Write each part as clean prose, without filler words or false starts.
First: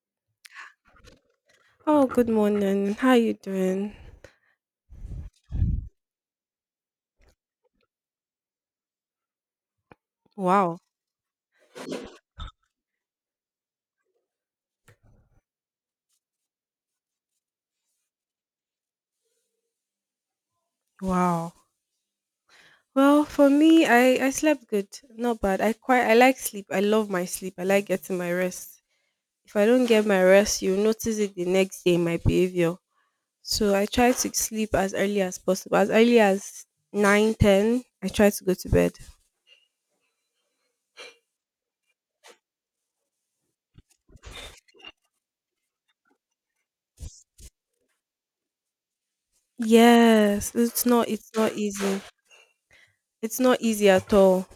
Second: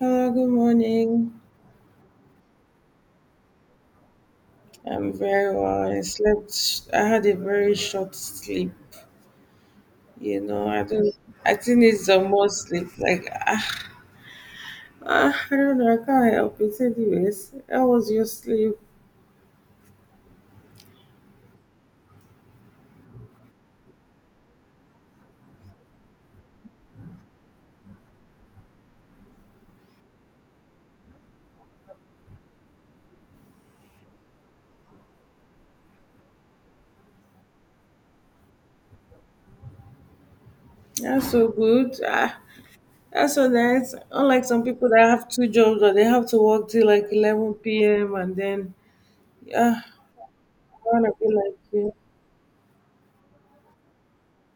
Hello. Good morning. Oh, good morning. How you doing? I'm very well. I slept. I had a very short sleep. You know, Wow. I don't. I think it's the more sleep. Like I don't know. I can't help it. Anyways, how was your sleep? Wow. Well, for me, I slept good. Not bad. I like sleep. I love my sleep. I like getting my rest. If I don't get my rest, you'll notice it the next day in my behavior. So I try to sleep as early as possible. As early as 9, 10. I try to go to bed. That's so good. That's so nice. Unlike some people that have two jobs or they have to work till like 11 p.m. and then ah, Yes, I wanna be it's not like you. easy. It's not easy at all.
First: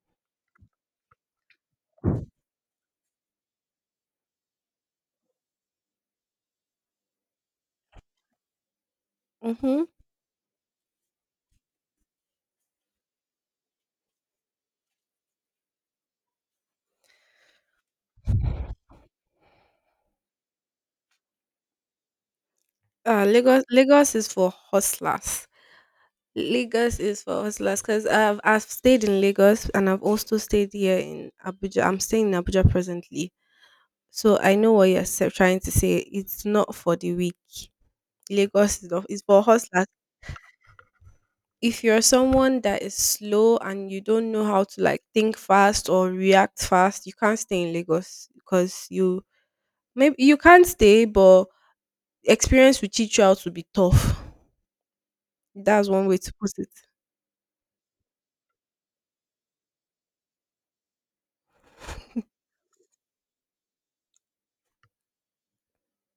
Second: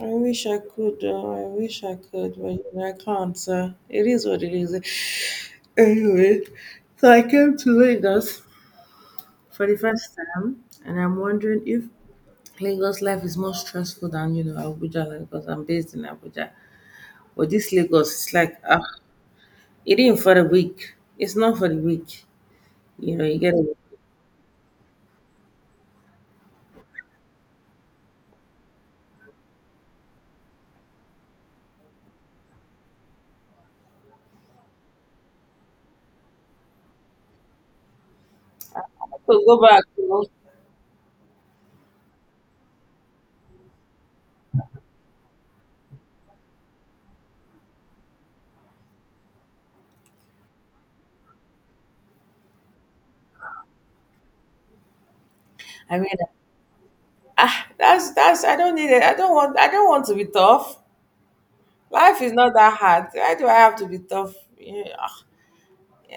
I wish I could. I wish I could, but you know, I can't. It is what it is. Anyway, so I came to Lagos for the Mm-hmm. first time, and I'm wondering if Lagos life is more stressful than, you know, Abuja, like, because I'm based in Abuja. But this Lagos, it's like, it ain't for the weak. It's not for the weak. You know, you get it. Lagos is for hustlers. Lagos is for hustlers, because I've stayed in Lagos and I've also stayed here in Abuja. I'm staying in Abuja presently, so I know what trying to say. It's not for the weak. Lagos is not, it's for So go back. hustlers. You know? If you're someone that is slow and you don't know how to like think fast or react fast, you can't stay in Lagos because you maybe you can't stay, but experience will teach you how to be tough. That's I one mean, way to put it. That's. I don't need it. I don't want. I don't want to be tough. Life is not that hard. Why do I have to be tough? Yeah. Ah.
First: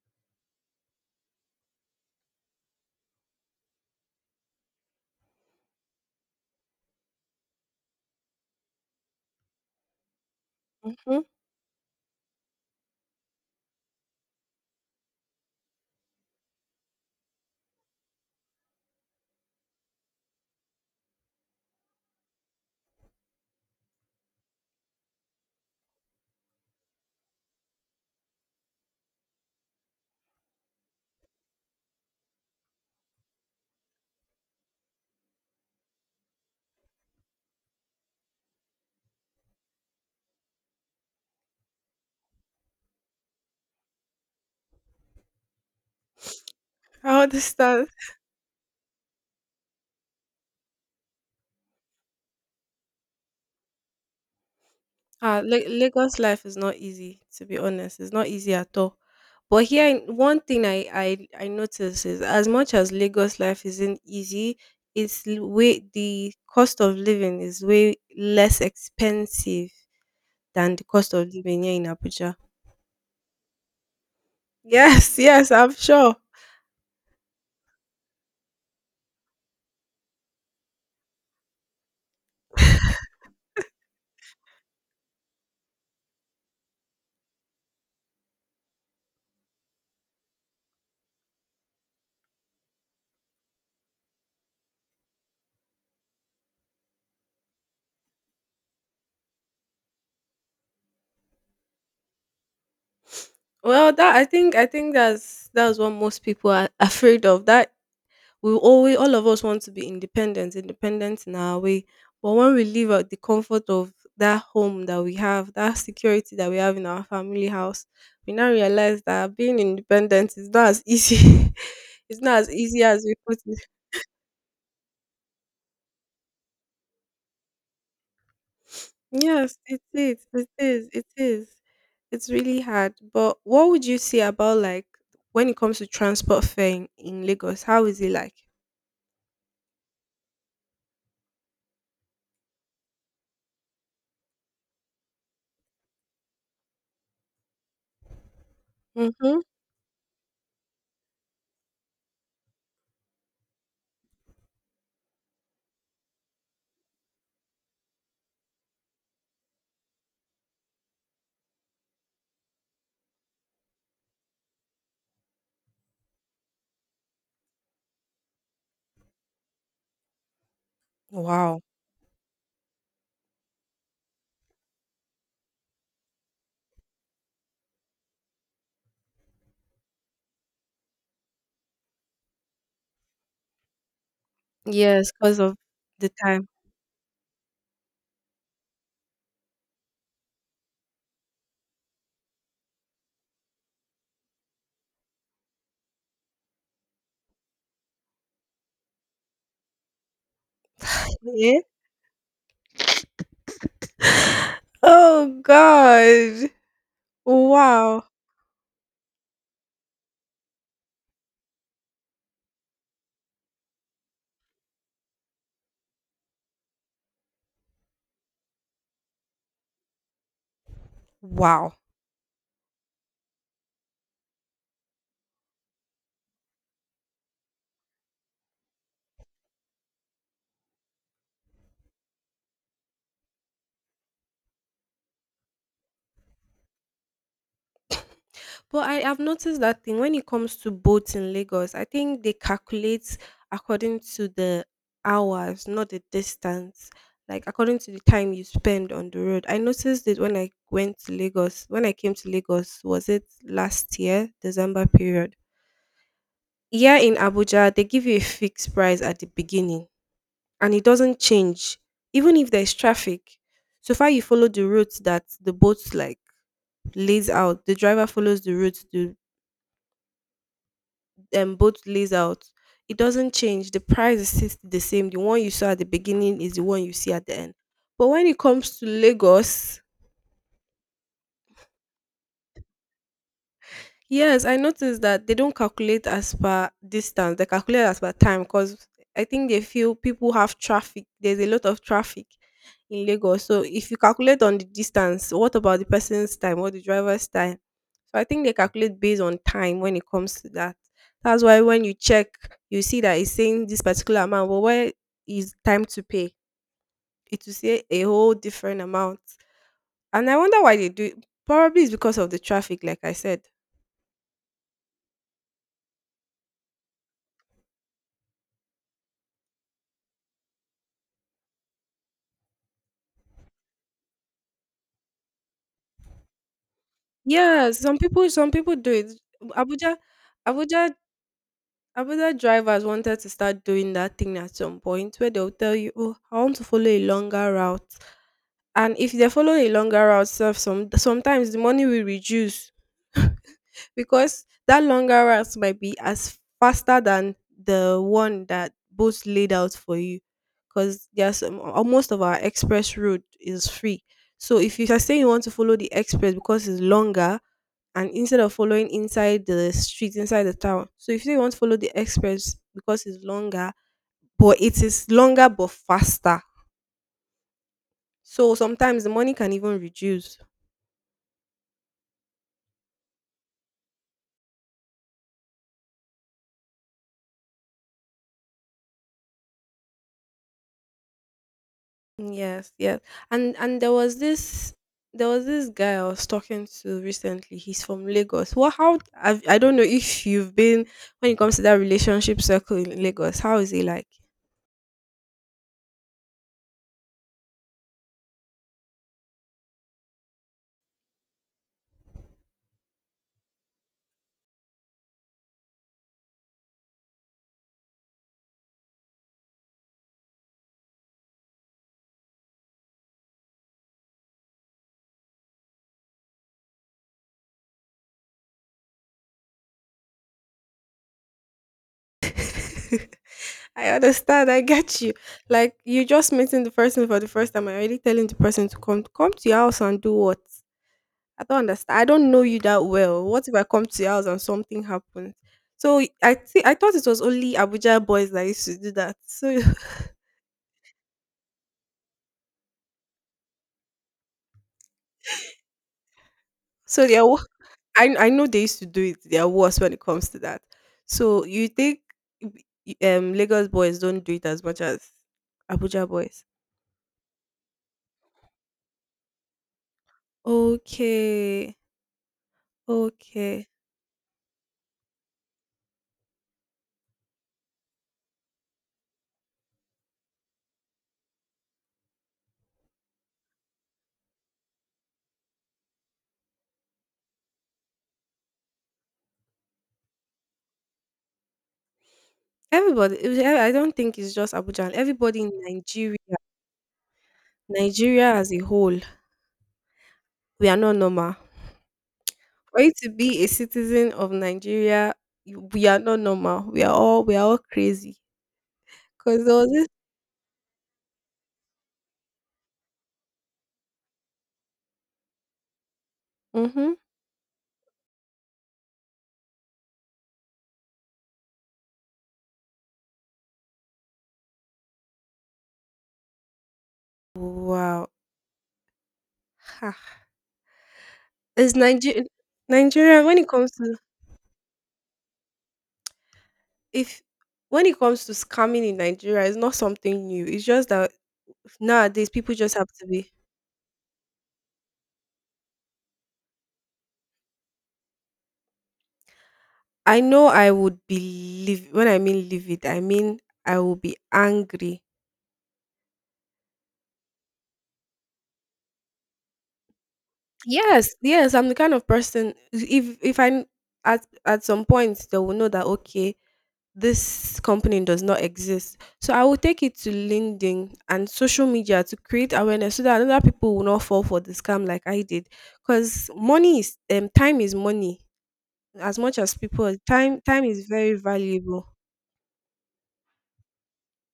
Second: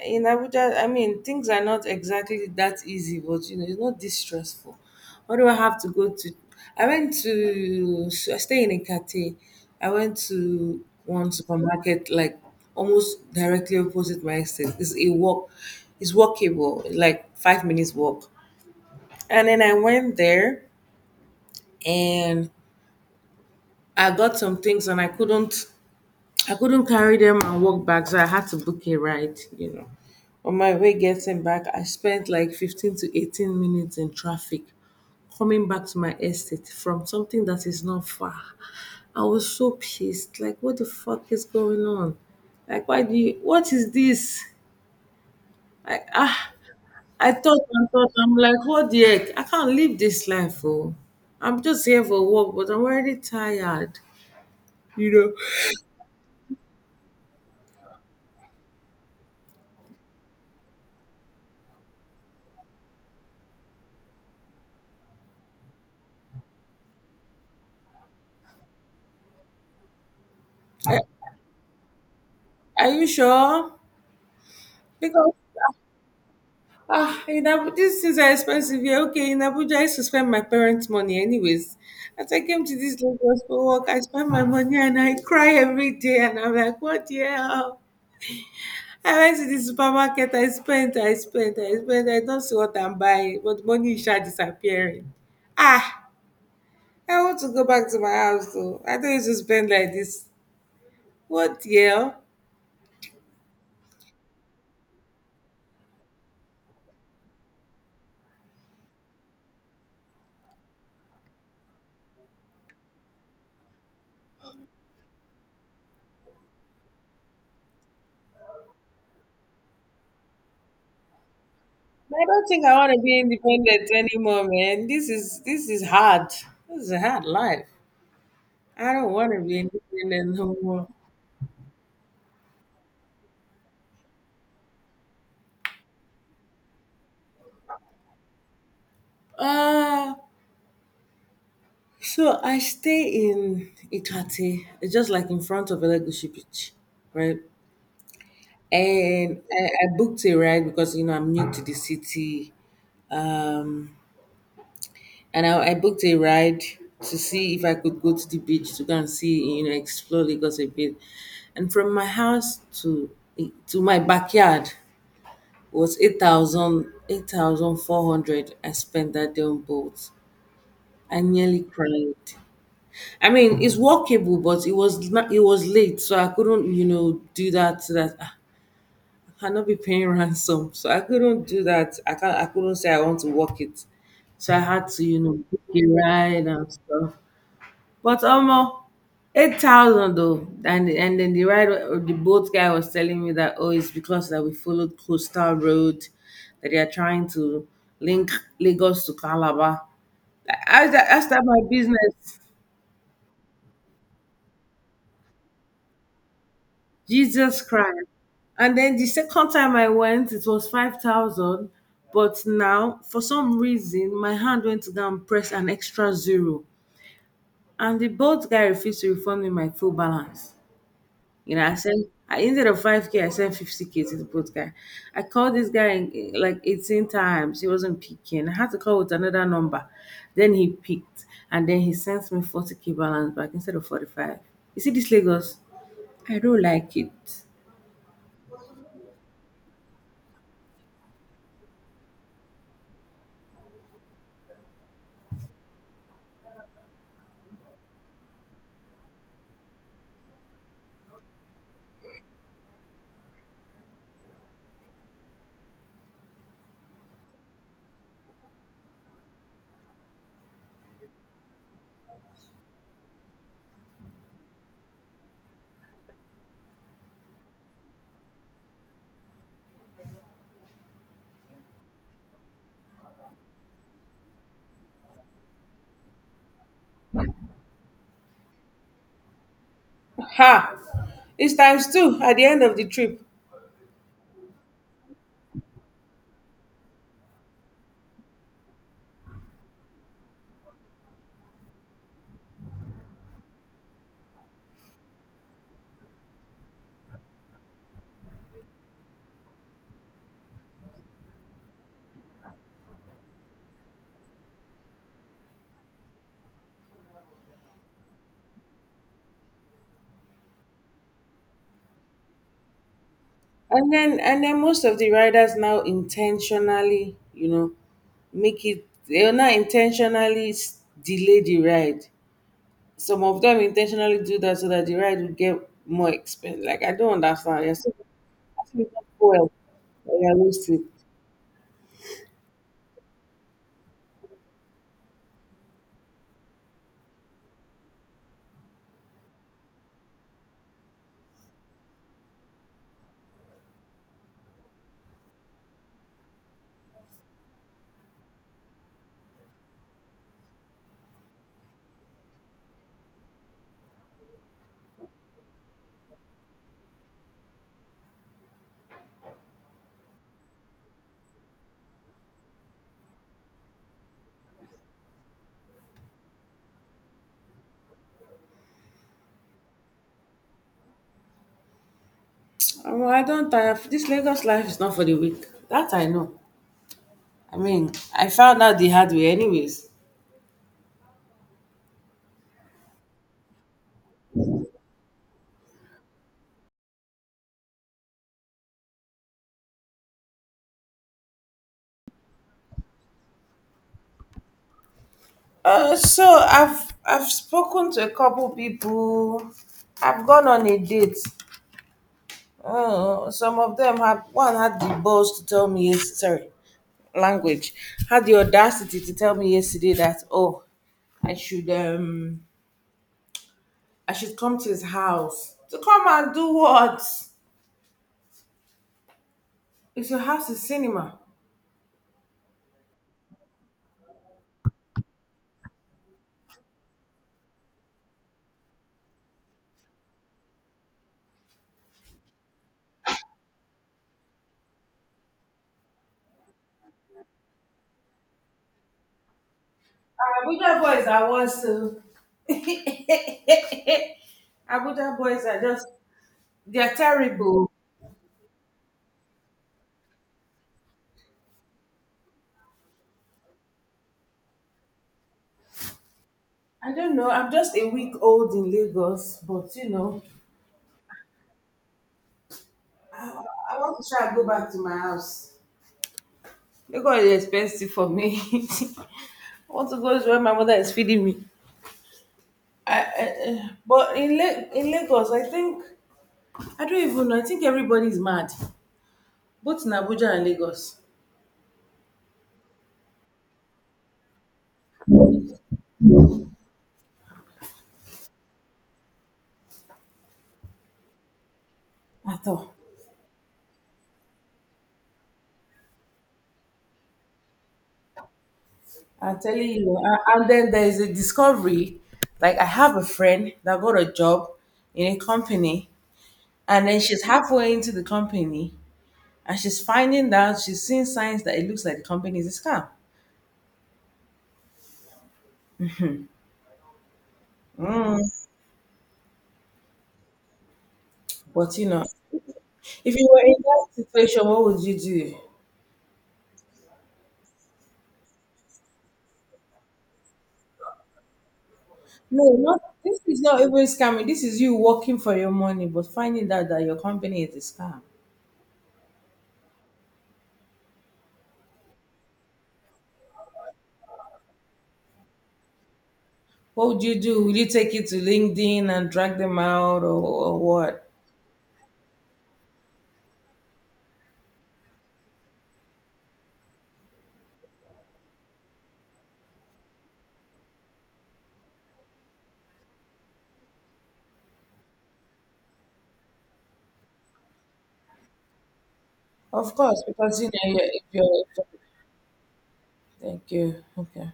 In Abuja, I mean, things are not exactly that easy, but you know, it's not this stressful. What do I have to go to? I went to. So I stay in a. I went to Mhm. one supermarket like almost directly opposite my estate. It's a walk, it's walkable, like 5 minutes walk. And then I went there and I got some things and I couldn't carry them and walk back, so I had to book a ride, you know. On my way getting back, I spent like 15 to 18 minutes in traffic coming back to my estate from something that is not far. I was so pissed. Like, what the fuck is going on? Like, why do you, what is this? Like, ah, I I thought understand. and thought, I'm like, what the heck? I can't live this life, oh. I'm just here for work, but I'm already tired. You know, Ah, Lagos life is not easy, to be honest. It's not easy at all. But here, one thing I notice is as much as Lagos life isn't easy, it's l- way the cost of living is way less expensive than the I, cost of living here in Abuja. are you sure? Yes, Because yes, I'm sure. In Abu- these things are expensive here. Okay, in Abuja, I used to spend my parents' money anyways. As I came to this Lagos for work, I spent my money and I cry every day. And I'm like, what the hell? I went to the supermarket, I spent. I don't see what I'm buying, but money is just disappearing. Ah, I want to go back to my house though. I don't used to spend like this. What the hell? Well, that I think that's what most people are afraid of. That we always all of us want to be independent in our way, but when we leave out the comfort of that home that we have, that security that we have in our family house, we now realize that being independent is not as easy, it's I not don't as think I easy want to as we be put it. independent anymore, man. This is hard. This is a hard life. I don't want to Yes, be in independent no more. It is, it's really hard. But what would you say about like when it comes to transport fare in Lagos? How is it like? Uh, so I stay in Itate, it's just like in front of Elegushi Beach, right? Mm-hmm. And I booked a ride because, you know, I'm new to the city. Um, and I booked a ride to see if I could go to the beach to go and see, you know, explore Lagos a bit. And from my house to my backyard was 8,000 8,400. I spent that day on boats. I Wow. nearly cried. I mean, it's workable, but it was it was late, so I couldn't, you know, do that. So I cannot be paying ransom, so I couldn't do that. I can't. I couldn't say I want to work it, so I had to, Yes, you know, because of book a the time. ride and stuff. But almost 8,000 though, and then the ride, the boat guy was telling me that oh, it's because that we followed coastal road, that they are trying to link Lagos to Calabar. That's not my business. Oh God. Jesus Wow. Christ. And then the second time I went, it was 5,000. But now, for some reason, my hand went to go and press an extra zero. And the boat guy refused to refund me my full balance. You know, Wow. Instead of 5K, I sent 50K to the boat guy. I called this guy in, like 18 times. He wasn't picking. I had to call with another number. Then he picked. And then he sent me 40K balance back instead of 45. You see this Lagos? I don't like it. But I have noticed that thing: when it comes to boats in Lagos, I think they calculate according to the hours, not the distance. Like according to the time you spend on the road. I noticed it when I went to Lagos. When I came to Lagos, was it last year, December period? Here in Abuja, they give you a fixed price at the beginning and it doesn't change. Even if there's traffic, so far you follow the route that the boats like lays out. The driver follows the route the boat lays out. It doesn't change. The price is still the same. The one you saw at the beginning is the one you see at the end. But when it comes to Lagos, Ha! It's times two at the end of the trip. yes, I noticed that they don't calculate as per distance, they calculate as per time because I think they feel people have traffic. There's a lot of traffic in Lagos. So if you calculate on the distance, what about the person's time or the driver's time? So I think they calculate based on time when it comes to that. That's why when you check, you see that it's saying this particular amount, but where is time to pay? It will say a whole different amount. And I wonder why they do it. Probably it's because of the traffic, like I said. And then most of the riders now intentionally, you know, make it they'll now intentionally delay the ride. Some of them intentionally do that so that the ride will get more expensive. Like I don't understand. Yeah, You're so some people asking do it. well Abuja that you're wasting. Abuja Abuja drivers wanted to start doing that thing at some point where they'll tell you, "Oh, I want to follow a longer route." And if they follow a longer route, self sometimes the money will reduce. Because that longer route might be as faster than the one that both laid out for you, because there's most of our express route is free. So if you are saying you want to follow the express because it's longer, and instead of following inside the street inside the town, so if you say you want to follow the express because it's longer, but it is longer but faster, so sometimes the money can even reduce. I don't tire. This Lagos life is not for the weak. That I know. I mean, I found out the hard way anyways. Yes, yes. And there was this guy I was talking to recently. He's from Lagos. What how I've, I don't know if you've been when it comes to that relationship circle in Lagos. How is it like? So I've spoken to a couple people. I've gone on a date. Some of them have one had the balls to tell me yes, sorry, language had the audacity to tell me yesterday that oh, I should um I should come to his house to come and do what? If your house is cinema, I understand. I get you. Like you just meeting the person for the first time. I already telling the person to come to your house and do what? I don't understand. I don't know you that well. What if I come to your house and something happens? So I thought it was only Abuja boys that used to do that. So Abuja boys are worse. Oh. Abuja boys are just they're so they are, terrible. I know they used to do it. They are worse when it comes to that. So you think b- Lagos boys don't do it as much as Abuja boys? I don't know. I'm just a week old in Lagos, but you know, Okay, I, okay. I want to try and go back to my house. Lagos is expensive for me. I want to go to where my mother is feeding me. But in Lagos, I think, I don't even know. I think everybody's mad, both in Abuja and Lagos. Everybody, I don't think it's just Abuja. Everybody in Nigeria, Nigeria as a whole, we are not normal. At all. For you to be a citizen of Nigeria, we are not normal. We are all crazy. I'm Cause there telling was this. you. And then there is a discovery. Like, I have a friend that got a job in a company, and Mm-hmm. then she's halfway into the company and she's finding that she's seeing signs that it looks like the company is a scam. Wow. Mm. Ha. It's But you know, Nigeria. if Nigeria you when were it in comes that to situation, what would you do? if When it comes to scamming in Nigeria, it's not something new. It's just that nowadays No, people just not have to this be. is not even scamming. This is you working for your money, but finding out that your company is a scam. I know I would be when I mean live it, I mean I will be angry. What would you do? Will you take it to LinkedIn and drag them out, or what? Yes, yes, I'm the kind of person, if I, at some point they will know that okay, this company does not exist. So I will take it to LinkedIn and social media to create awareness so that other people will not fall for the scam like I did. Because money is time is money, as much as Of people course, time because you time know is you're, if very you're. valuable. Thank you. Okay,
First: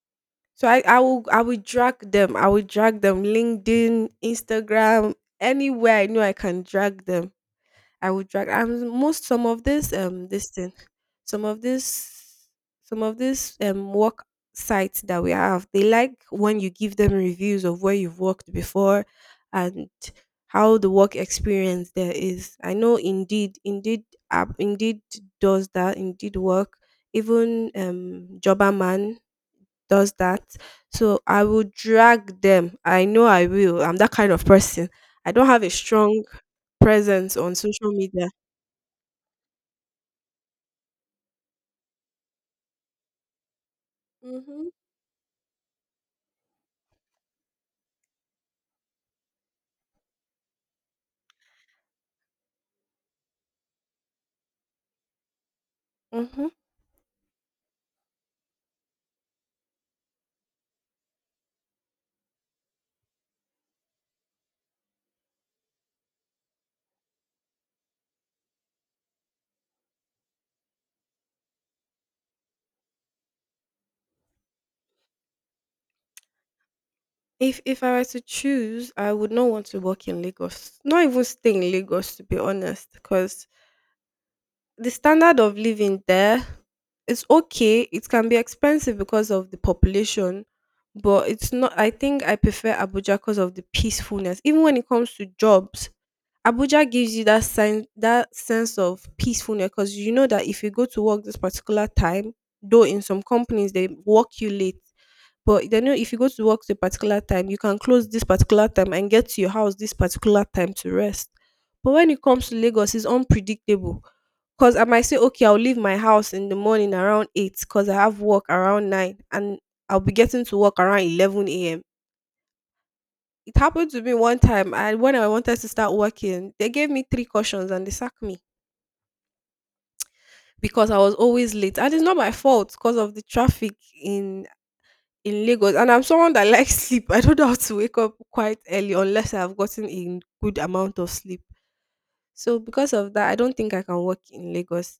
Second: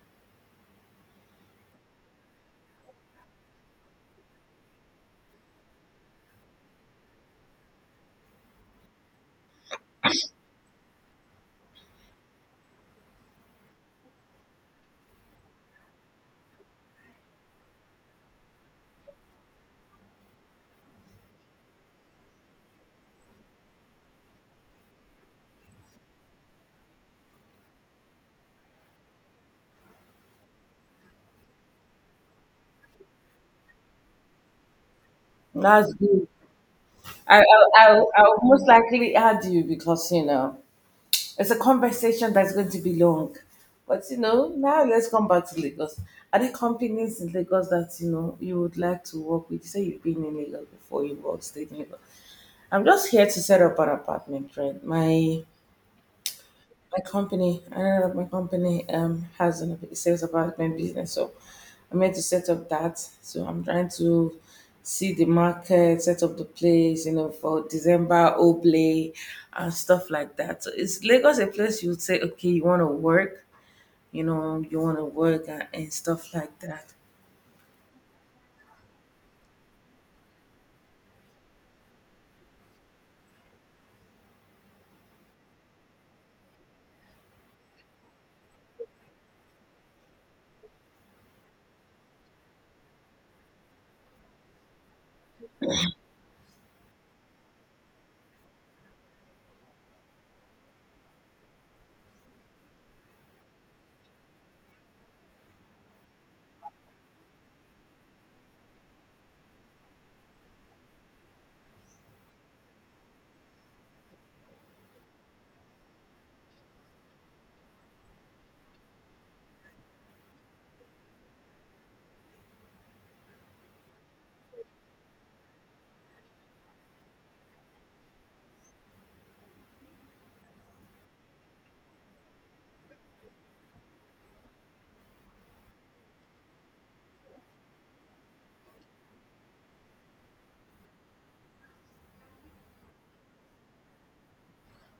So I will drag them, I will drag them, LinkedIn, Instagram, anywhere I know I can drag them. I would drag. And most, some of this this thing some of this some of this work sites that we have, they like when you give them reviews of where you've worked before and how the work experience there is. I know indeed app, indeed does that, indeed work. Even Jobberman does that. So I will drag them, I know I will. I'm that kind of person. I don't have a that's strong good. presence on social media. I'll most likely add you because you know it's a conversation that's going to be long. But you know, Mhm. now let's come back to Lagos. Are there companies in Lagos that you know you would like to work with? You say you've been in Lagos before, you worked stayed in Lagos. I'm just here to set up an apartment, right? My Mhm. my company, another of my company has a sales apartment business, so I'm here to set up that. So I'm trying to see the market, set up the place, you know, for December Oblay and stuff like that. So is Lagos a place you would say, okay, you want to work, you know, you want to work and stuff like that. If I were to choose, I would not want to work in Lagos. Not even stay in Lagos, to be honest, because the standard of living there is okay. It can be expensive because of the population, but it's not. I think I prefer Abuja because of the peacefulness. Even when it comes to jobs, Abuja gives you that sense of peacefulness, because you know that if you go to work this particular time, though in some companies they work you late, but they know if you go to work to a particular time, you can close this particular time and get to your house this particular time to rest. But when it comes to Lagos, it's unpredictable. 'Cause I might say, "Okay, I'll leave my house in the morning around eight, cause I have work around 9 and I'll be getting to work around 11 AM." It happened to me one time, and when I wanted to start working, they gave me 3 cautions and they sacked me because I was always late, and it's not my fault, cause of the traffic in in Lagos. And I'm someone that likes sleep. I don't know how to wake up quite early unless I have gotten a good amount of sleep. So because of that, I don't think I can work in Lagos.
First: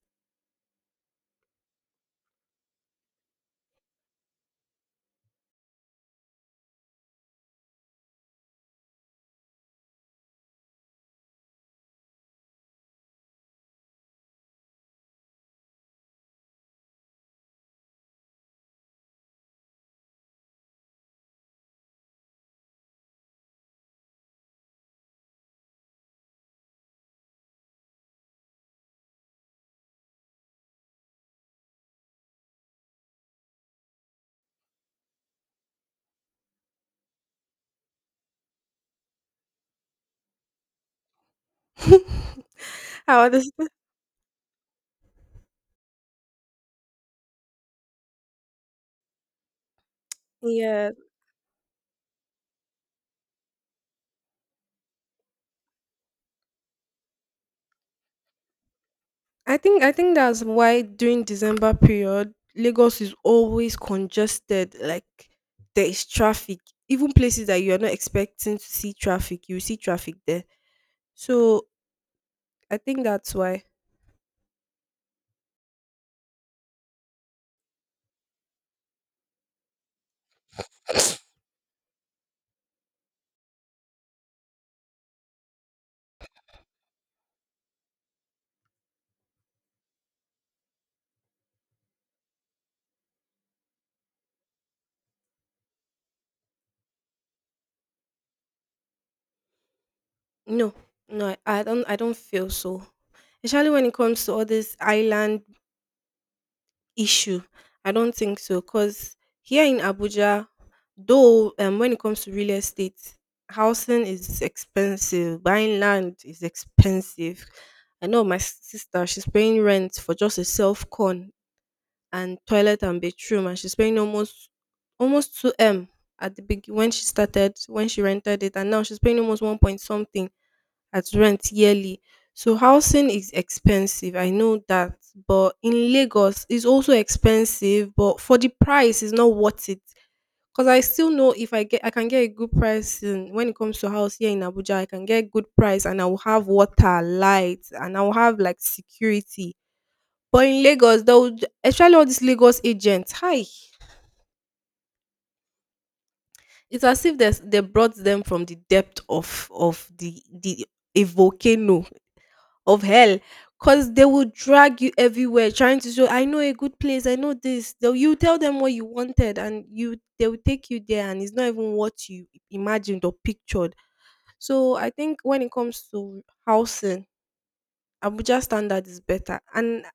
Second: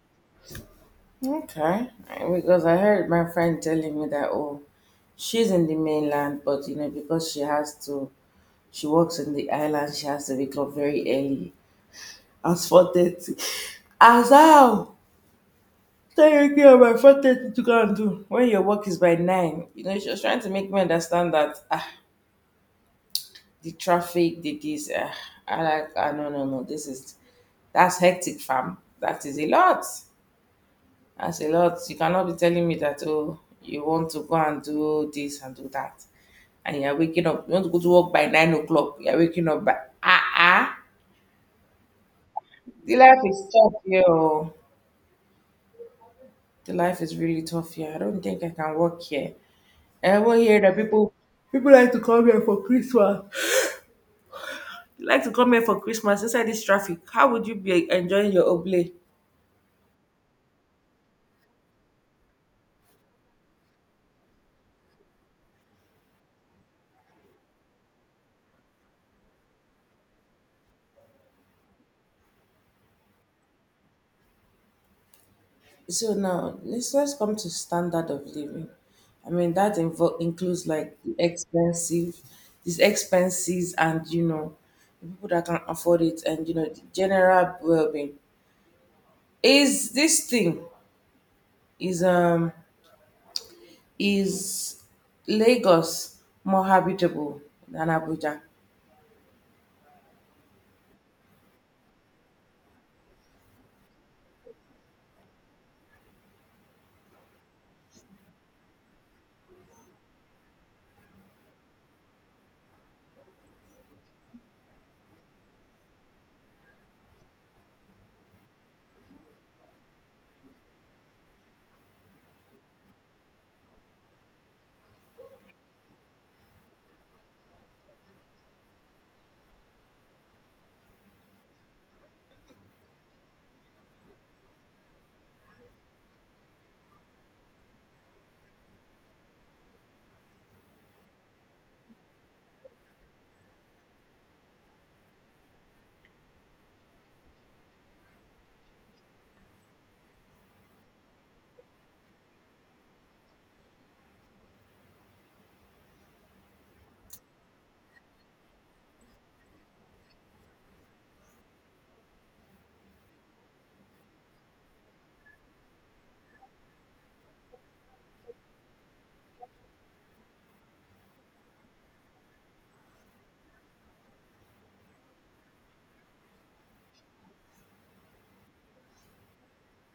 Okay, because I heard my friend telling me that oh, she's in the mainland, but you know because she has to, she works in the island, she has to wake up very early, as 4:30. As how? Technically, I'm by 4:30 to go and do when your work is by nine. You know she was trying to make me understand that the traffic, I like ah no no no, this is that's hectic, fam. That is a lot. That's a lot. You cannot be telling me that, oh, you want to go and do this and do that. And you're waking up. You want to go to work by 9 o'clock. You're waking up by ah ah. The life I is understand. tough here. Oh. The life is really tough here. I don't think I can work here. I will hear that Yeah. people people like to come here for Christmas. They like to come here for Christmas inside this traffic. How would you be enjoying your oblate? I think that's why during December period, Lagos is always congested. Like there is traffic, even places that you are not expecting to see traffic, you see traffic there. So I think that's why. So now let's come to standard of living. I mean that includes like the expensive, these expenses, and you know, the people that can afford it, and you know, the general well-being. Is this thing is um is Lagos more habitable than Abuja? No, no, I don't feel so. Especially when it comes to all these island issue. I don't think so, because here in Abuja, though, when it comes to real estate, housing is expensive, buying land is expensive. I know my sister, she's paying rent for just a self con and toilet and bedroom, and she's paying almost 2M at the big when she started when she rented it, and now she's paying almost 1 something at rent yearly. So housing is expensive, I know that, but in Lagos it's also expensive, but for the price it's not worth it. Cause I still know if I get I can get a good price in, when it comes to house here in Abuja, I can get good price and I will have water, light, and I will have like security. But in Lagos, especially all these Lagos agents, hi, it's as if they brought them from the depth of the a volcano of hell, because they will drag you everywhere trying to show. I know a good place, I know this. You tell them what you wanted, and you they will take you there and it's not even what you imagined or pictured. So I think when it comes to housing, Abuja standard is better, and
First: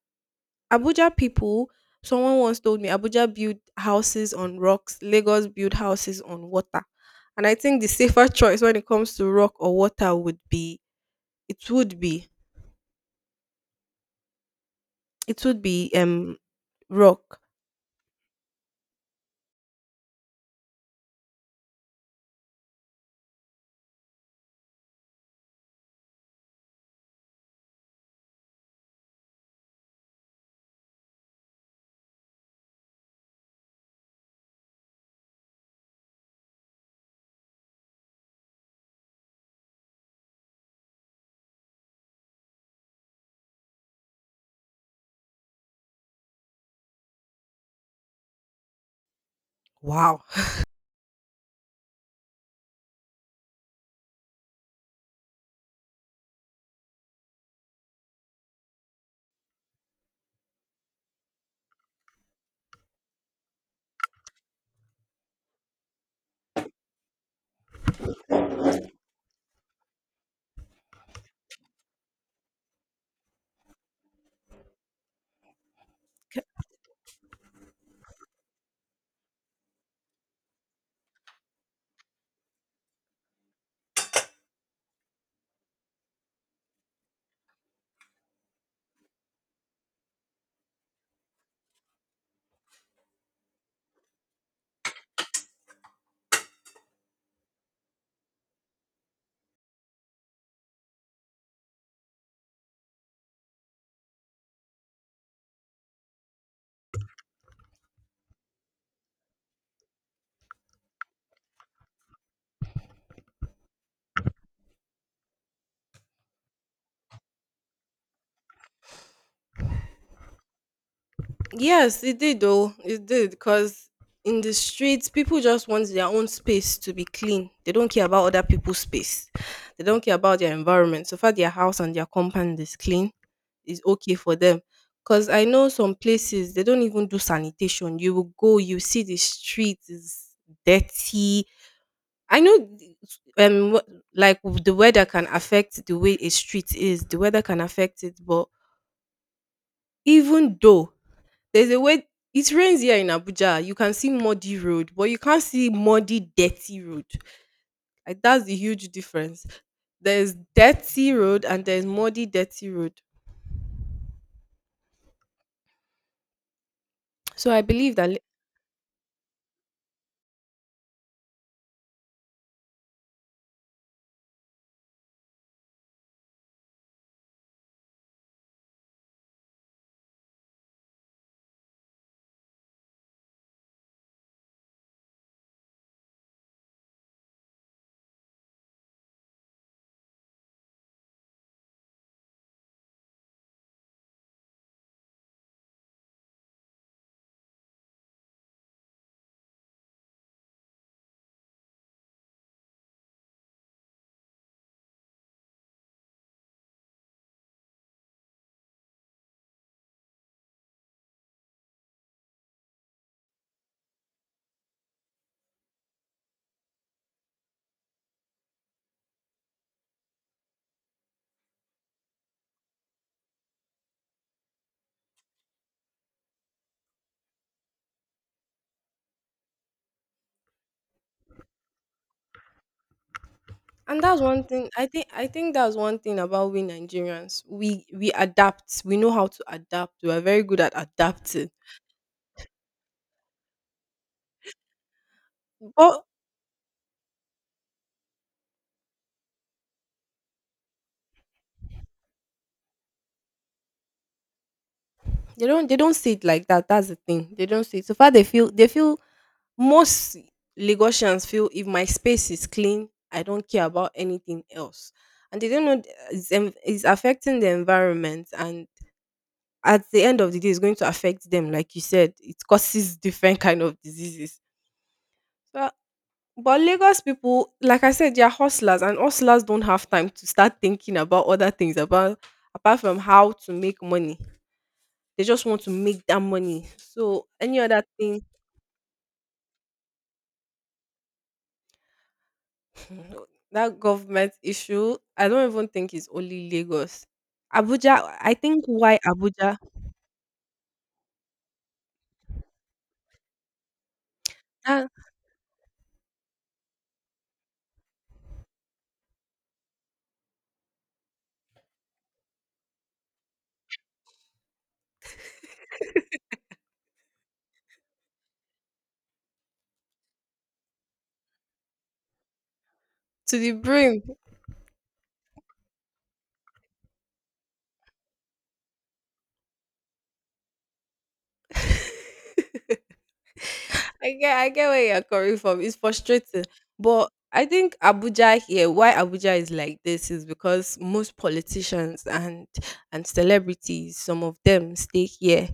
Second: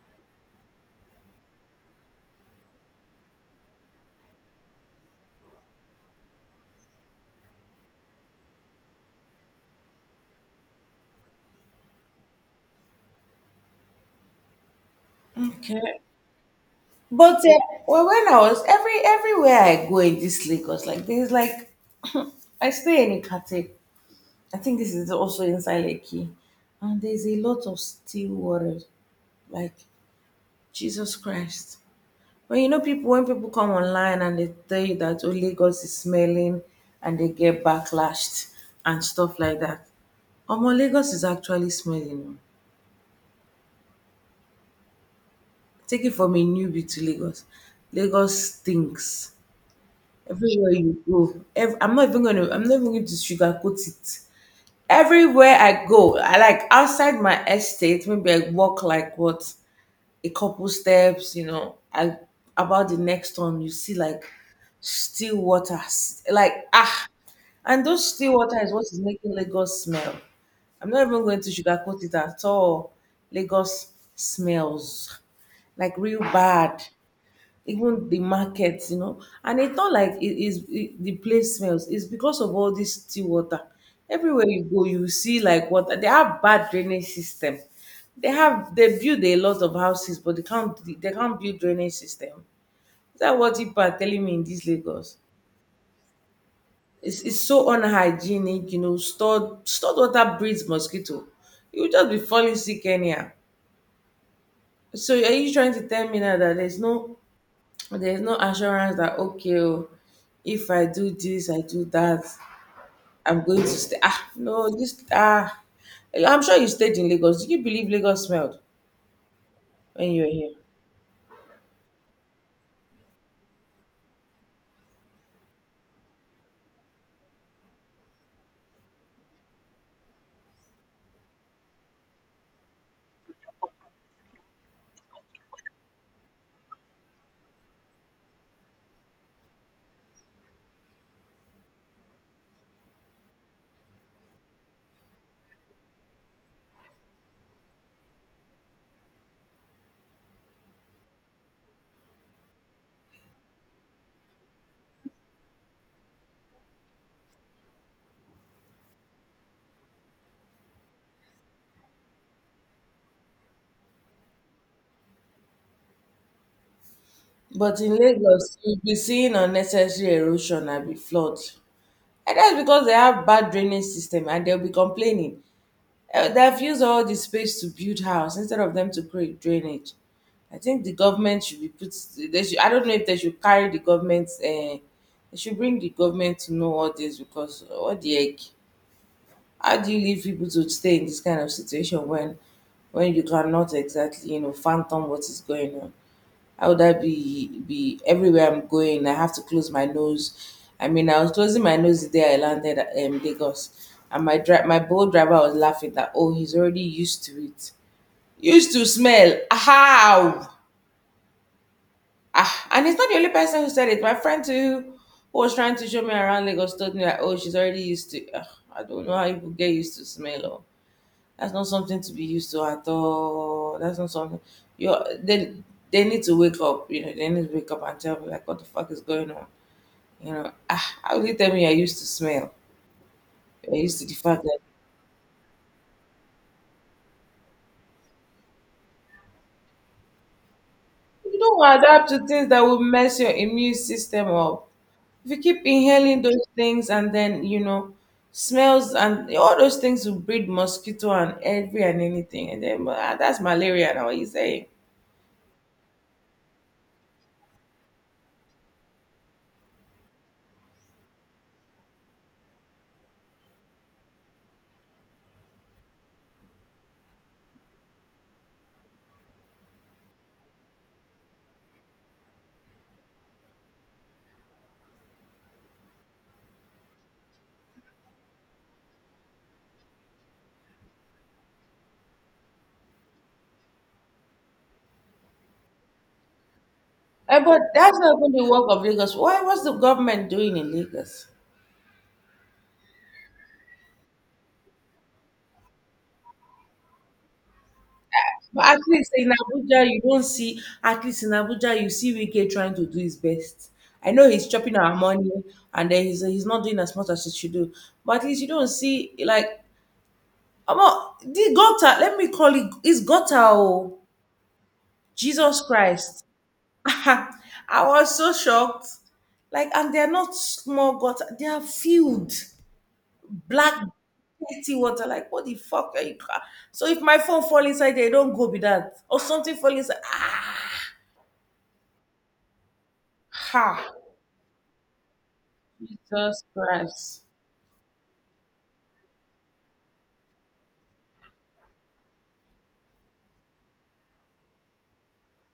Abuja people, someone once told me Abuja build houses on rocks, Lagos build houses on water. And I think the safer choice when it comes to rock or water would be it would be It would be Okay. But rock. Well, when I was every everywhere I go in this Lagos, like there's like I stay in Ikate. I think this is also inside Lekki. And there's a lot of still water, like Jesus Christ. When you know people, when people come online and they tell you that oh Lagos is smelling, and they get backlashed and stuff like that. Omo Lagos is actually smelling. Oh. Take it from a newbie to Lagos. Lagos stinks Wow. everywhere you go. I'm not even gonna. I'm not even going to sugarcoat it. Everywhere I go, I like outside my estate. Maybe I walk like what a couple steps, you know, and about the next one, you see like still water, and those still water is what is making Lagos smell. I'm not even going to sugarcoat it at all. Lagos smells like real bad even the market. And it's not like it is it, the place smells. It's because of all this tea water. Everywhere you go, you see like water. They have bad drainage system. They build a lot of houses, but they can't build drainage system. Is that what people are telling me in this Lagos? It's so unhygienic, you know. Stored water breeds mosquito. You will just be falling sick anyhow. So are you trying to tell me now that There's no assurance that okay, oh, if I do this, I do that, I'm going to stay. Ah, no, this ah, I'm sure you stayed in Lagos. Do you believe Lagos smelled when you were here? Yes, it did though. It did, because in the streets, people just want their own space to be clean. They don't care about other people's space. They don't care about their environment. So far their house and their compound is clean, is okay for them. Because I know some places they don't even do sanitation. You will go, you see the street is dirty. I know, like, the weather can affect the way a street is. The weather can affect it, but even though there's a way it rains here in Abuja, you can see muddy road, but you can't see muddy, dirty road. Like, that's the huge difference. There's dirty road and there's muddy, dirty road. So I But believe in that, Lagos, you'll be seeing unnecessary erosion and be flood. And that's because they have bad drainage system and they'll be complaining. Eh, they have used all the space to build house instead of them to create drainage. I think the government should be put. They should, I don't know if they should carry the government. They should bring the government to know all this because what the heck? How do you leave people to stay in this kind of situation when you cannot exactly you know phantom what is going on? How would that be everywhere I'm going? I have to close my nose. I mean, I was closing my nose the day I landed at Lagos, and my my boat driver was laughing that oh, he's already used to it, used to smell. How? Ah, and it's not the only person who said it. My friend too, who was trying to show me around Lagos, told me that oh, she's already used to. Ugh, I don't know how people get used to smell. Oh. That's not something to be used to at all. That's not something you they they need to wake up, you know, they need to wake up and tell me like what the fuck is going on. You know, ah, how do you tell me you're used to smell? You're used and to the that's fact one that thing. I think that's one thing about we Nigerians. We adapt. We know how to adapt. We are very good at you adapting. don't adapt to things that will mess your immune system up. If you keep But inhaling those things and then, you know, smells and all those things will breed mosquito and every and anything. And then ah, that's malaria now, what you saying? they don't say it like that. That's the thing. They don't say it. So far, they feel Most Lagosians feel if my space is clean, I don't care about anything else. And they don't know, it's, it's affecting the environment, and at the end of the day it's going to affect them, like you said, it causes different kind of diseases. So, but Lagos people, like I said, they're hustlers, and hustlers don't have time to start thinking about other things, about, apart from how to make money. They just want to make that money. So Eh, any but other that's not thing. even the work of Lagos. Why was the government doing in Lagos? No, that government issue, I don't even think it's only Lagos. Abuja, I think But at why least in Abuja... Abuja, you don't see, at least in Abuja, you see Wike trying to do his best. I know he's chopping Ah, our money and then he's not doing as much as he should do. But at least you don't see, like, about the gutter, let me call it, it's gutter, oh, Jesus Christ. I was so shocked. Like, and they're not small gutter, they are filled, to the black, brim. dirty water. Like, what the fuck are you? So if my phone fall inside there, it don't go be that. Or something fall inside, ah, ha! I get where you're coming from. It's frustrating, Jesus but Christ. I think Abuja here, why Abuja is like this, is because most politicians and celebrities, some of them stay here,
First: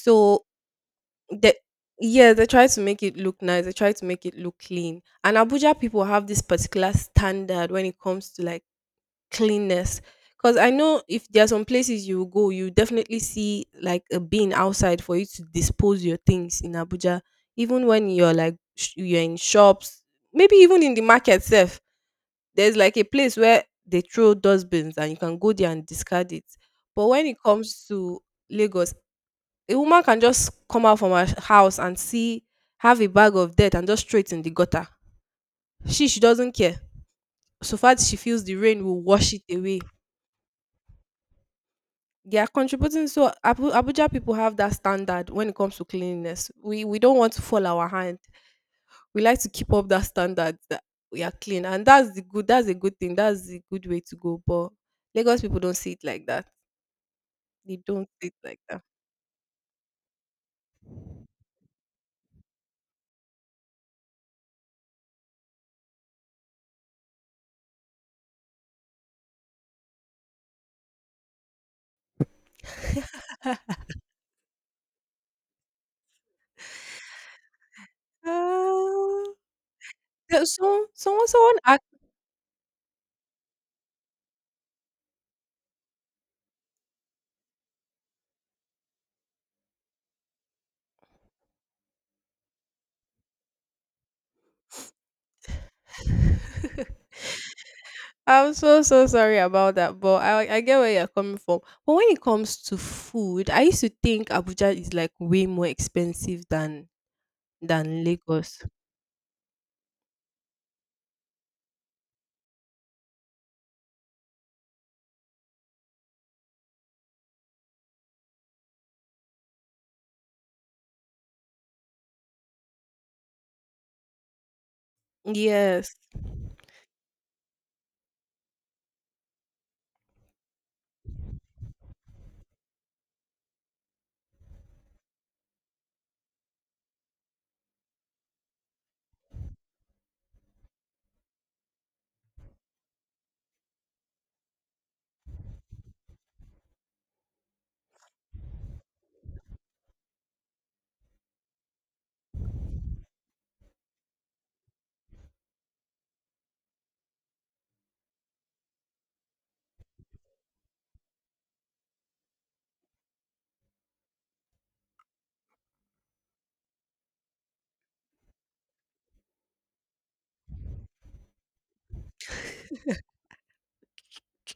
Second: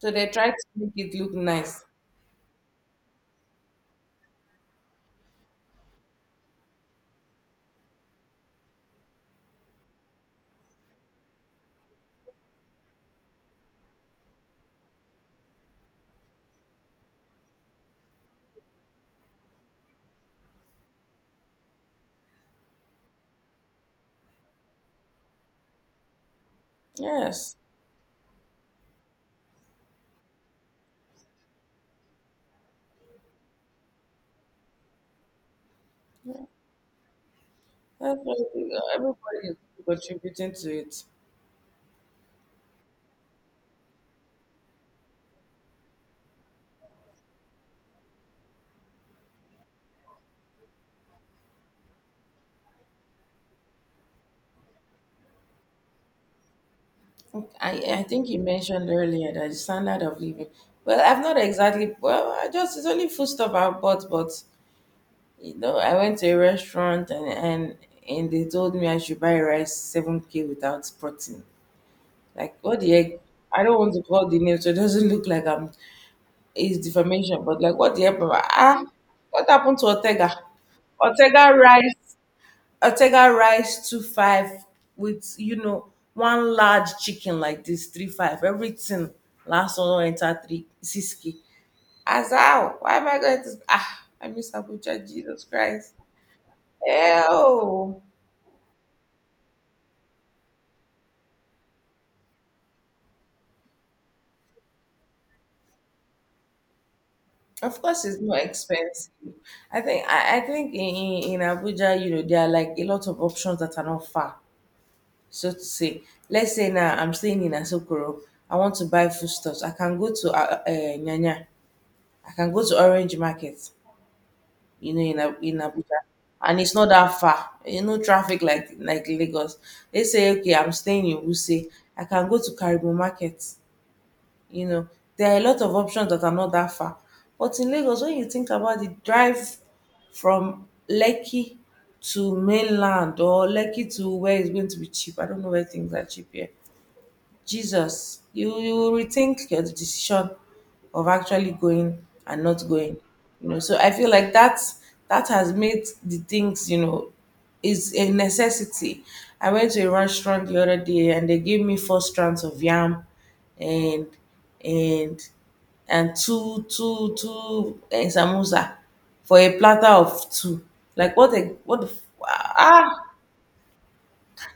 So they try to make it look the nice. yeah, they try to make it look nice. They try to make it look clean. And Abuja people have this particular standard when it comes to, like, cleanness. Because I know, if there are some places you go, you definitely see like a bin outside for you to dispose your things in Abuja. Even when you're like, you're in shops, maybe even in the market itself, there's like a place where they throw dustbins and you can go there and discard it. But when it Yes. comes to Lagos, a woman can just come out from her house and see, have a bag of dirt and just throw it in the gutter. She doesn't care, so far as she That's why feels the rain will everybody wash it is away. contributing to it. They are contributing. So Abuja people have that standard when it comes to cleanliness. We don't want to fall our hand. We like to keep up that standard that we are clean, and that's the good. That's a good thing. That's the good way to go. But Lagos people don't see it like that. I, They I don't see think it you like that. mentioned earlier that the standard of living. Well, I've not exactly. Well, I just it's only food stuff I bought, but you know, I went to a restaurant and they told me I should buy rice 7K without protein. Like what the heck? I don't want to call the name, so it doesn't look like I'm it's defamation, but like what the hell, Baba? Ah, Ah, what happened to Ortega? So Ortega rice, Ortega rice two five with you know one large chicken like this three five. Everything last one do enter three six k. As how? Why am I going to? Ah, I miss Abuja. Jesus Christ. Hell, I'm so sorry about that, but I get where you're coming from. But when it comes to food, I used to think Abuja is like way more expensive than of than course it's more Lagos. expensive. I think in Abuja, you know, there are like a lot of options that are not far. So to say. Let's say now I'm staying in Asokoro. I want to buy foodstuffs. I can go to Nyanya. I can go to Orange Market, you know, in Yes. Abuja. And it's not that far. You know, traffic like Lagos. They say, okay, I'm staying in Wuse. I can go to Karibo Market. You know, there are a lot of options that are not that far. But in Lagos, when you think about the drive from Lekki to mainland or Lekki to where it's going to be cheap, I don't know where things are cheap here. Jesus, you will rethink your decision of actually going and not going. You know, so I feel like that that has made the things, you know, is a necessity. I went to a restaurant the other day and they gave me four strands of yam and and and two samosa for a platter of two. Like what a what the f- ah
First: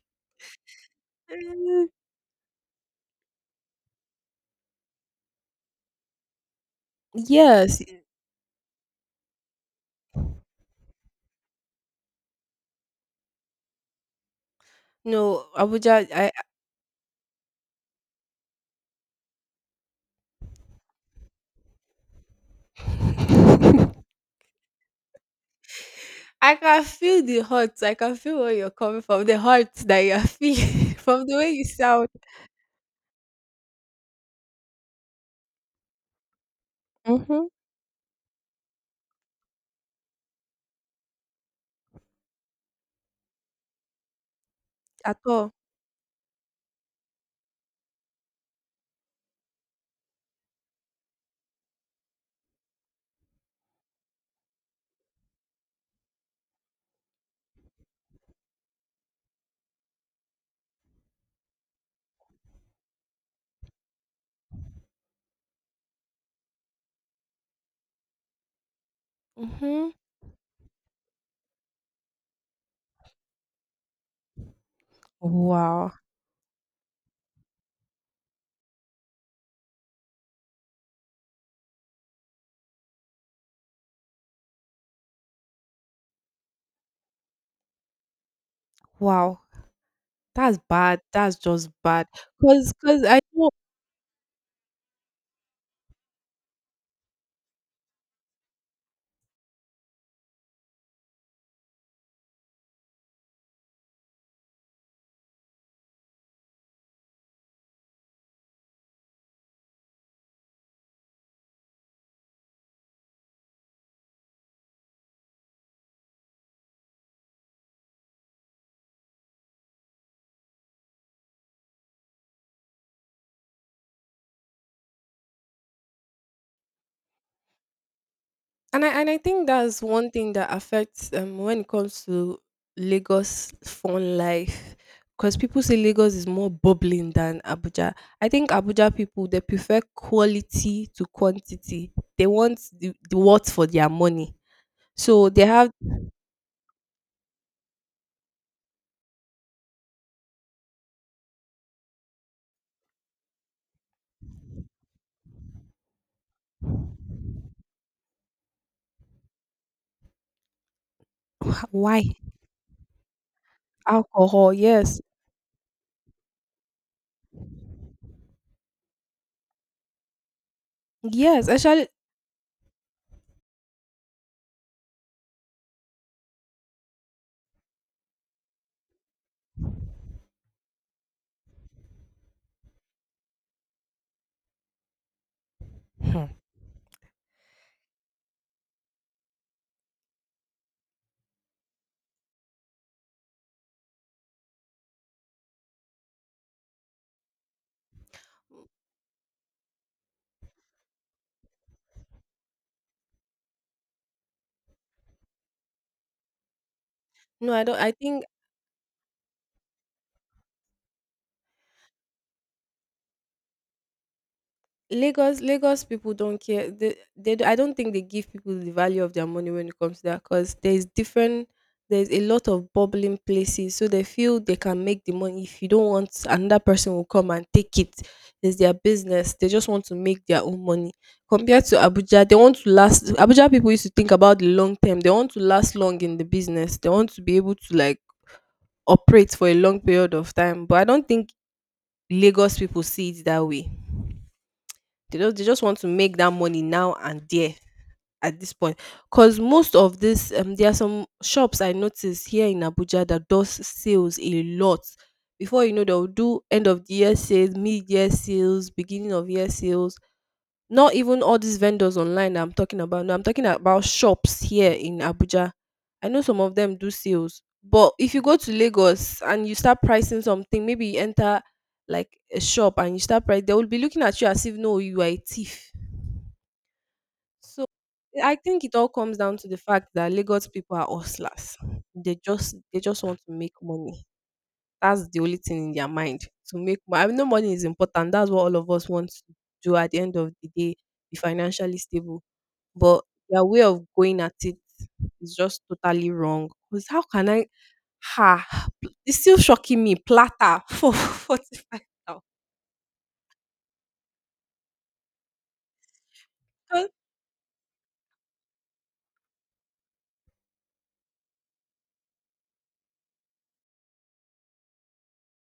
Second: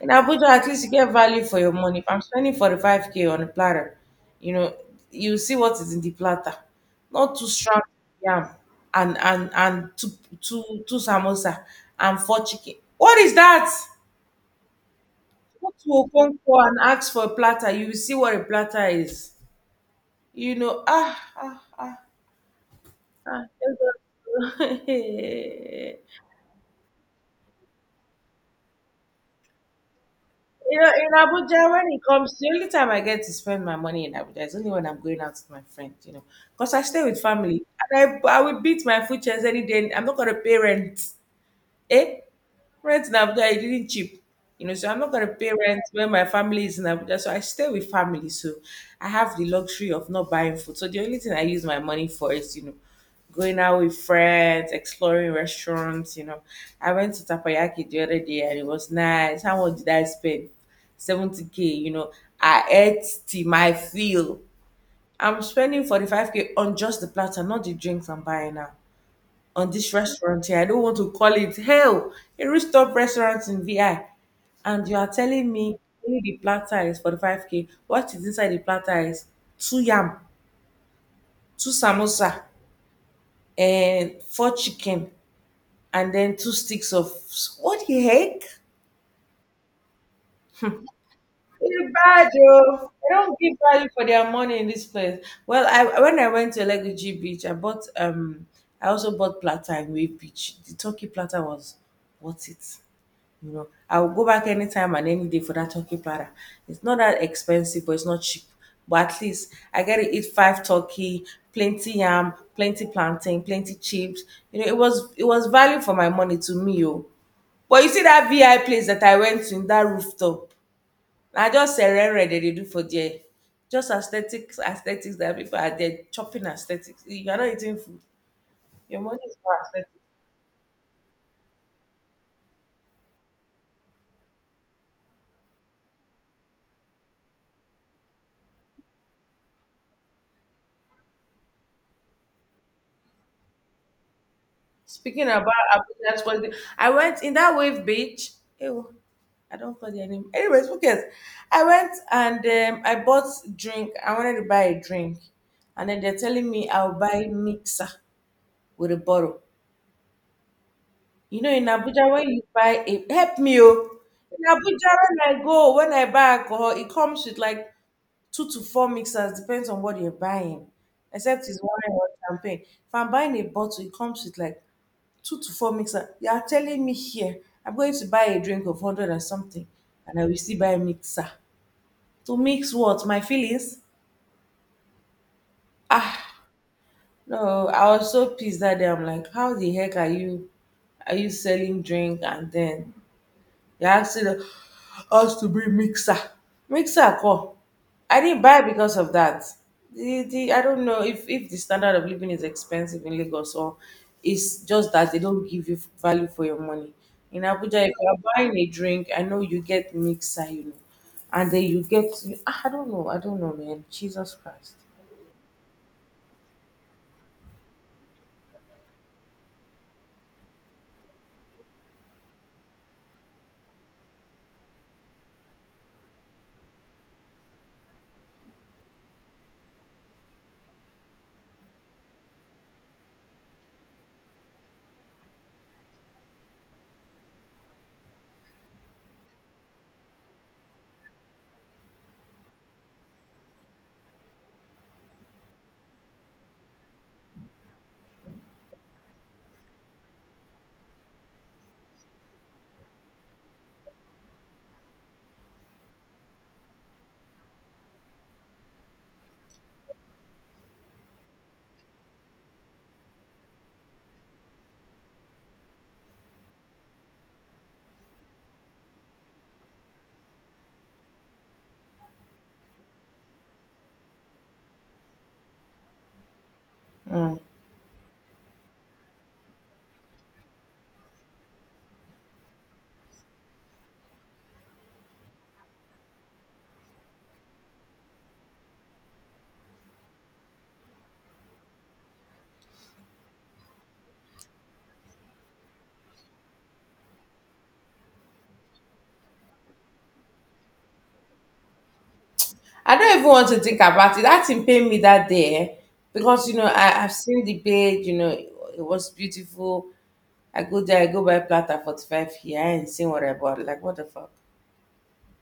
in Abuja, at least you get value for your Mm, money. If I'm spending 45K on a platter, you know, you see what is in the platter. Not two yes. strands of yam and two samosa and four chicken. What is that? No, Go to Abuja, I. Okonkwo and ask for a platter. You will see what a platter is. You know, ah ah. I can feel the hurt. I can feel where you're coming from. The hurt that you're You know, feeling in from the way you Abuja, when it sound. comes, the only time I get to spend my money in Abuja is only when I'm going out with my friend, you know, because I stay with Mm-hmm. family. And I will beat my food chairs any day. I'm not going to pay rent. Eh? Rent in Abuja, it didn't cheap. You know, so I'm not At going to pay all. rent when my family is in Abuja. So I stay with family. So I have the luxury of not buying food. So the only thing I use my money for is, you know, going out with friends, exploring restaurants. You know, I went to Tapayaki the other day and it was nice. How much did I spend? 70K. You know, I ate till my fill. I'm spending 45K on just the platter, not the drinks I'm buying now on Mm-hmm. this restaurant here. I don't want to call it hell, a rich top restaurant in VI. And you are telling me Wow. only the platter is 45K. What is inside the platter is two yam, two samosa, and four chicken, and then two sticks of what the heck? Wow. That's bad. That's just It's bad. bad, Cause, yo. cause They I don't know. give value for their money in this place. Well, I when I went to Eleguji Beach, I bought I also bought platter in Wave Beach. The turkey platter was worth it. You know, I will go back anytime and any day for that turkey platter. It's not that expensive, but it's not cheap. But at least I get to eat five turkey, plenty yam, plenty plantain, plenty chips. You know, it was value for my money to me, oh. But you see that VI place that I went to in that rooftop, I just serere that they do for there. Just aesthetics, aesthetics that people are there chopping aesthetics. You're not eating food. and I Your and I money is think for that's aesthetics. one thing that affects, when it comes to Lagos fun life. Because people say Lagos is more bubbling than Abuja. I think Abuja people, they prefer quality to quantity. They want the, what for their money. Speaking So they about have. Abuja sports, I went in that wave beach. Ew, I don't call their name. Anyways, who cares? I went and I bought drink. I wanted to buy a drink, and then they're telling me I'll buy mixer with a bottle. You know, in Abuja Why when you buy a help me oh. In Alcohol. Abuja Yes, when I go when I buy alcohol, it comes with like two to four mixers depends on what you're buying, yes. except it's Actually. wine or champagne. If I'm buying a bottle, it comes with like two to four mixer. You are telling me here, I'm going to buy a drink of 100 or something, and I will still buy a mixer. To mix what? My feelings? Hmm. Ah, no, I was so pissed that day. I'm like, how the heck are you? Are you selling drink and then they asked us to bring mixer. Mixer come. I didn't buy because of that. The I don't know if the standard of living is expensive in Lagos or it's just that they don't give you value for your money. In No. I don't. Abuja, I if you're think buying a drink, I know you get mixer, you know, and then you get ah, I don't know, man. Jesus Christ. Lagos people don't care. I don't think they give people the value of their money when it comes to that, because there's different, there's a lot of bubbling places, so they feel they can make the money. If you don't want, another person will come and take it. It's their business, they just want to make their own money. Compared to Abuja, they want to last. Abuja people used to think about the long term. They want to last long in the business. They want to be able to, like, operate for a long period of time. But I don't think Lagos people see it that way. They just want to make that money now, and there, at this point. Because most of this, there are some shops I noticed here in Abuja that does sales a lot. Before you know, they'll do end of the year sales, mid-year sales, beginning of year sales. Not even all these vendors online that I'm talking about. No, I'm talking about shops here in Abuja. I know some of them do sales, but if you go to Lagos and you start pricing something, maybe you enter like a shop and you start price, they will be looking at you as if, no, you are a thief. So, I think it all comes down to the fact that Lagos people are hustlers. They just want to make money. That's the only thing in their mind, to make money. I know money is important. That's what all of us want to do at the end of the day, be financially stable. But their way of going at it is just totally wrong. Because how can I, ha it's still shocking me. Platter for 45,000. I don't even want to think about it. That thing pain me that day eh, because you know I've seen the bed, you know, it was beautiful. I go there, I go buy platter 45 here. I ain't seen what I bought. Like, what the fuck?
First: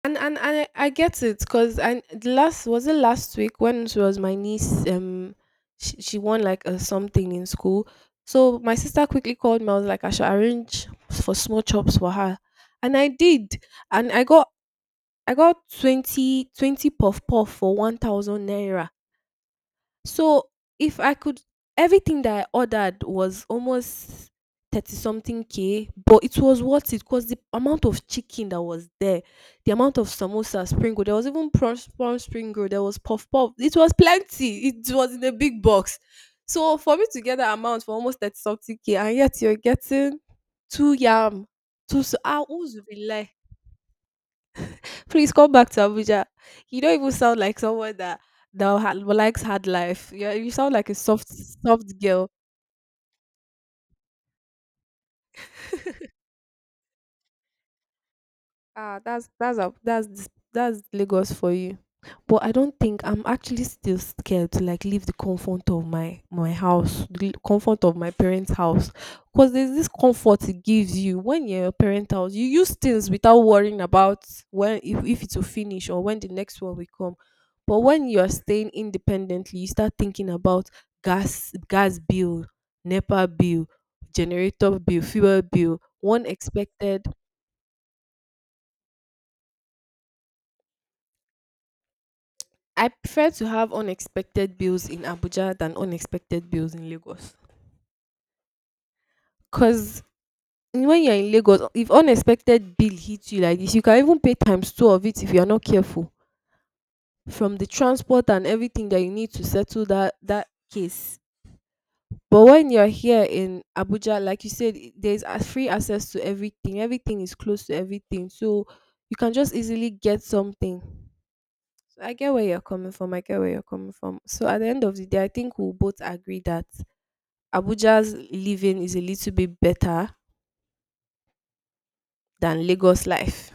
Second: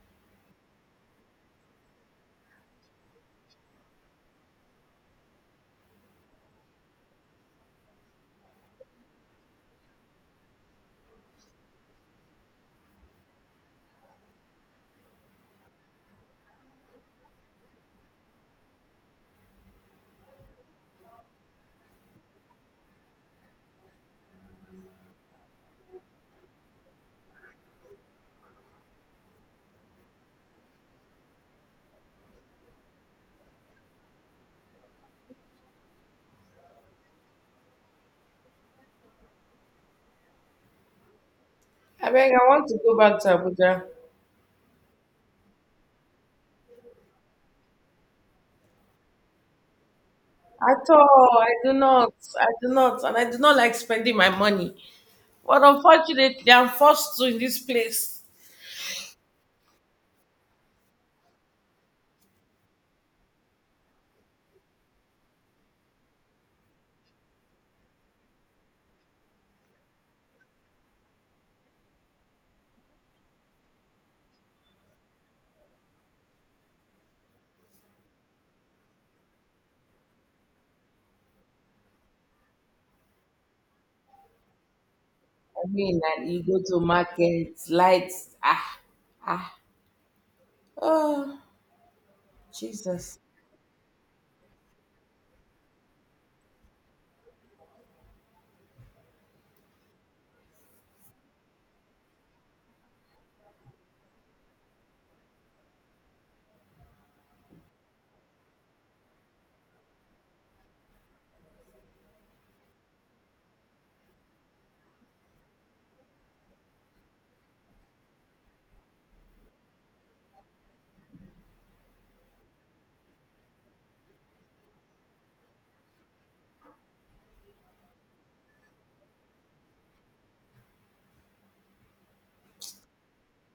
And I get it, because, and the last, was it last week, when she was my niece, she won like a something in school. So my sister quickly called me, I was like I should arrange for small chops for her. And I did. And I got 20 20 puff puff for 1,000 naira. So, if I could, everything that I ordered was almost 30 something K, but it was worth it because the amount of chicken that was there, the amount of samosa, spring roll, there was even prawn spring roll, there was puff puff. It was plenty. It was in a big box. So for me to get that amount for almost 30 something K, and yet you're getting two yam, two, I so, beg, ah, I want who's to go back rely? to Abuja. Please come back to Abuja. You don't even sound like someone that likes hard life. You sound At like a soft all, I do soft not. girl. I do not. And I do not like spending my money. But unfortunately, I'm forced to in this place. Ah, that's a, that's dis- that's Lagos for you. But I don't think, I'm actually still scared to like leave the comfort of my house, the comfort of my parents' house, because there's this comfort it gives you when you're in your parents' house. You use things without worrying about when if it will finish or when the next one will come. But when you are staying independently, you start thinking about gas bill, NEPA bill, generator bill, fuel I bill, mean, one and you go to expected. market, lights, ah, ah, oh, I Jesus. prefer to have unexpected bills in Abuja than unexpected bills in Lagos. Cause when you're in Lagos, if unexpected bill hits you like this, you can even pay times two of it if you're not careful. From the transport and everything that you need to settle that case. But when you're here in Abuja, like you said, there's a free access to everything. Everything is close to everything. So you can just easily get something. So I get where you're coming from. I get where you're coming from. So at the end of the day, I think we'll both agree that Abuja's living is a little bit better than Lagos life.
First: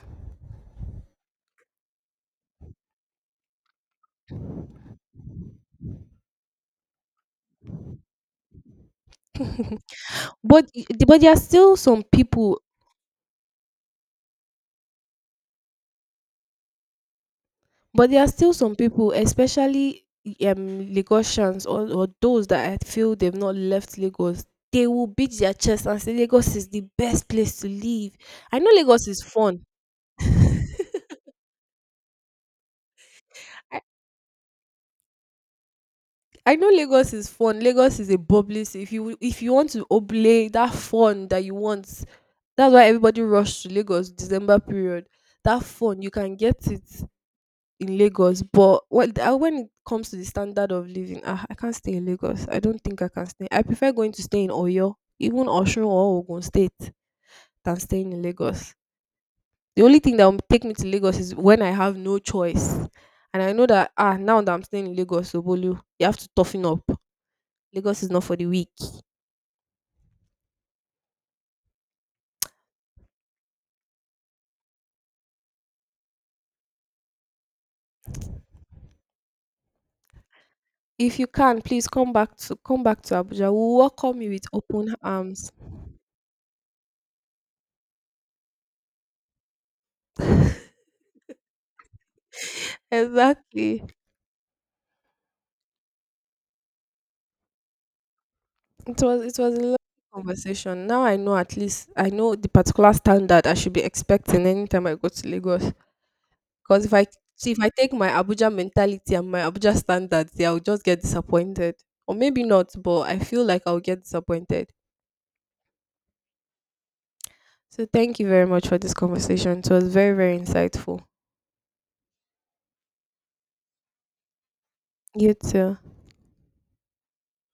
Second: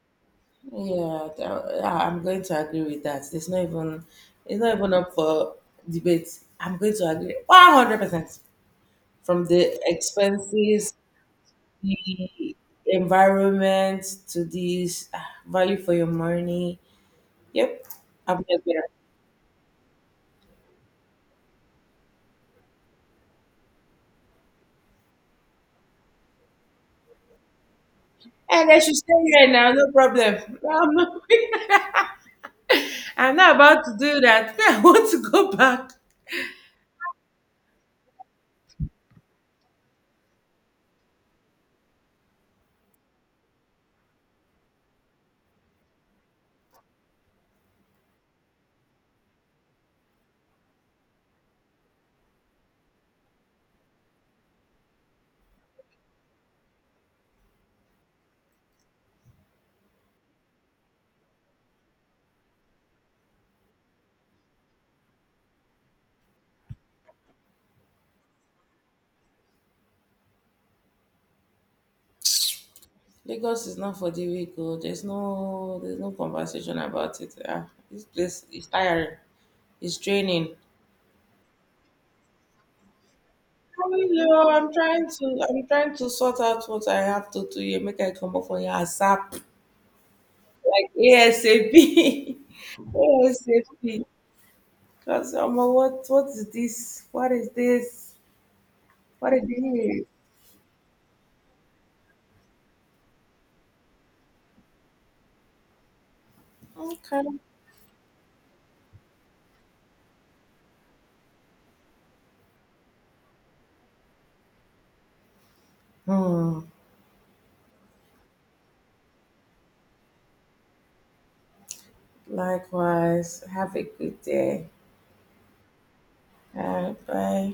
Yeah, th- yeah, I'm going to agree with that. It's not even up for debate. I'm going to agree 100% from the But expenses there are still some the people, environment to this ah, value for your money. Yep, but there are I'm still just some better. people, especially Lagosians, or those that I feel they've not left Lagos. They will beat their chest and say Lagos is the best place to live. I know And I should Lagos stay is here fun. now, no problem. I'm not, I'm not about to do that. I want to go back. I know Lagos is fun. Lagos is a bubbly ci if you want to oblay that fun that you want, that's why everybody rush to Lagos December period. That fun you can get it in Lagos, but when it comes to the standard of living, ah, I can't stay in Lagos. I don't think I can stay. I prefer going to stay in Oyo, even Osun or Ogun State, than staying in Lagos. The only thing that will take me to Lagos is when I have no choice, and I know that, ah, now that I'm staying in Lagos, Obolu, you have to toughen up. Lagos is not for the weak. Lagos is not for the weak. Oh. There's no conversation about it. Ah, this place is tiring. It's draining. If you can, please come back to Abuja. We will welcome you with Hello, I'm open trying to, arms. I'm trying to sort out what I have to do here. Make I come up for your ASAP. Like ASAP. Exactly. ASAP. Because I'm like, what is this? What is this? It was What it it was a is lovely this? conversation. Now I know, at least I know the particular standard I should be expecting anytime I go to Lagos. Because if I Okay. Take my Abuja mentality and my Abuja standards, yeah, I'll just get disappointed. Or maybe not, but I feel like I'll get disappointed. Hmm. So thank you very much for this conversation. It was very, very insightful. Likewise. Have a good day. You too. Bye bye.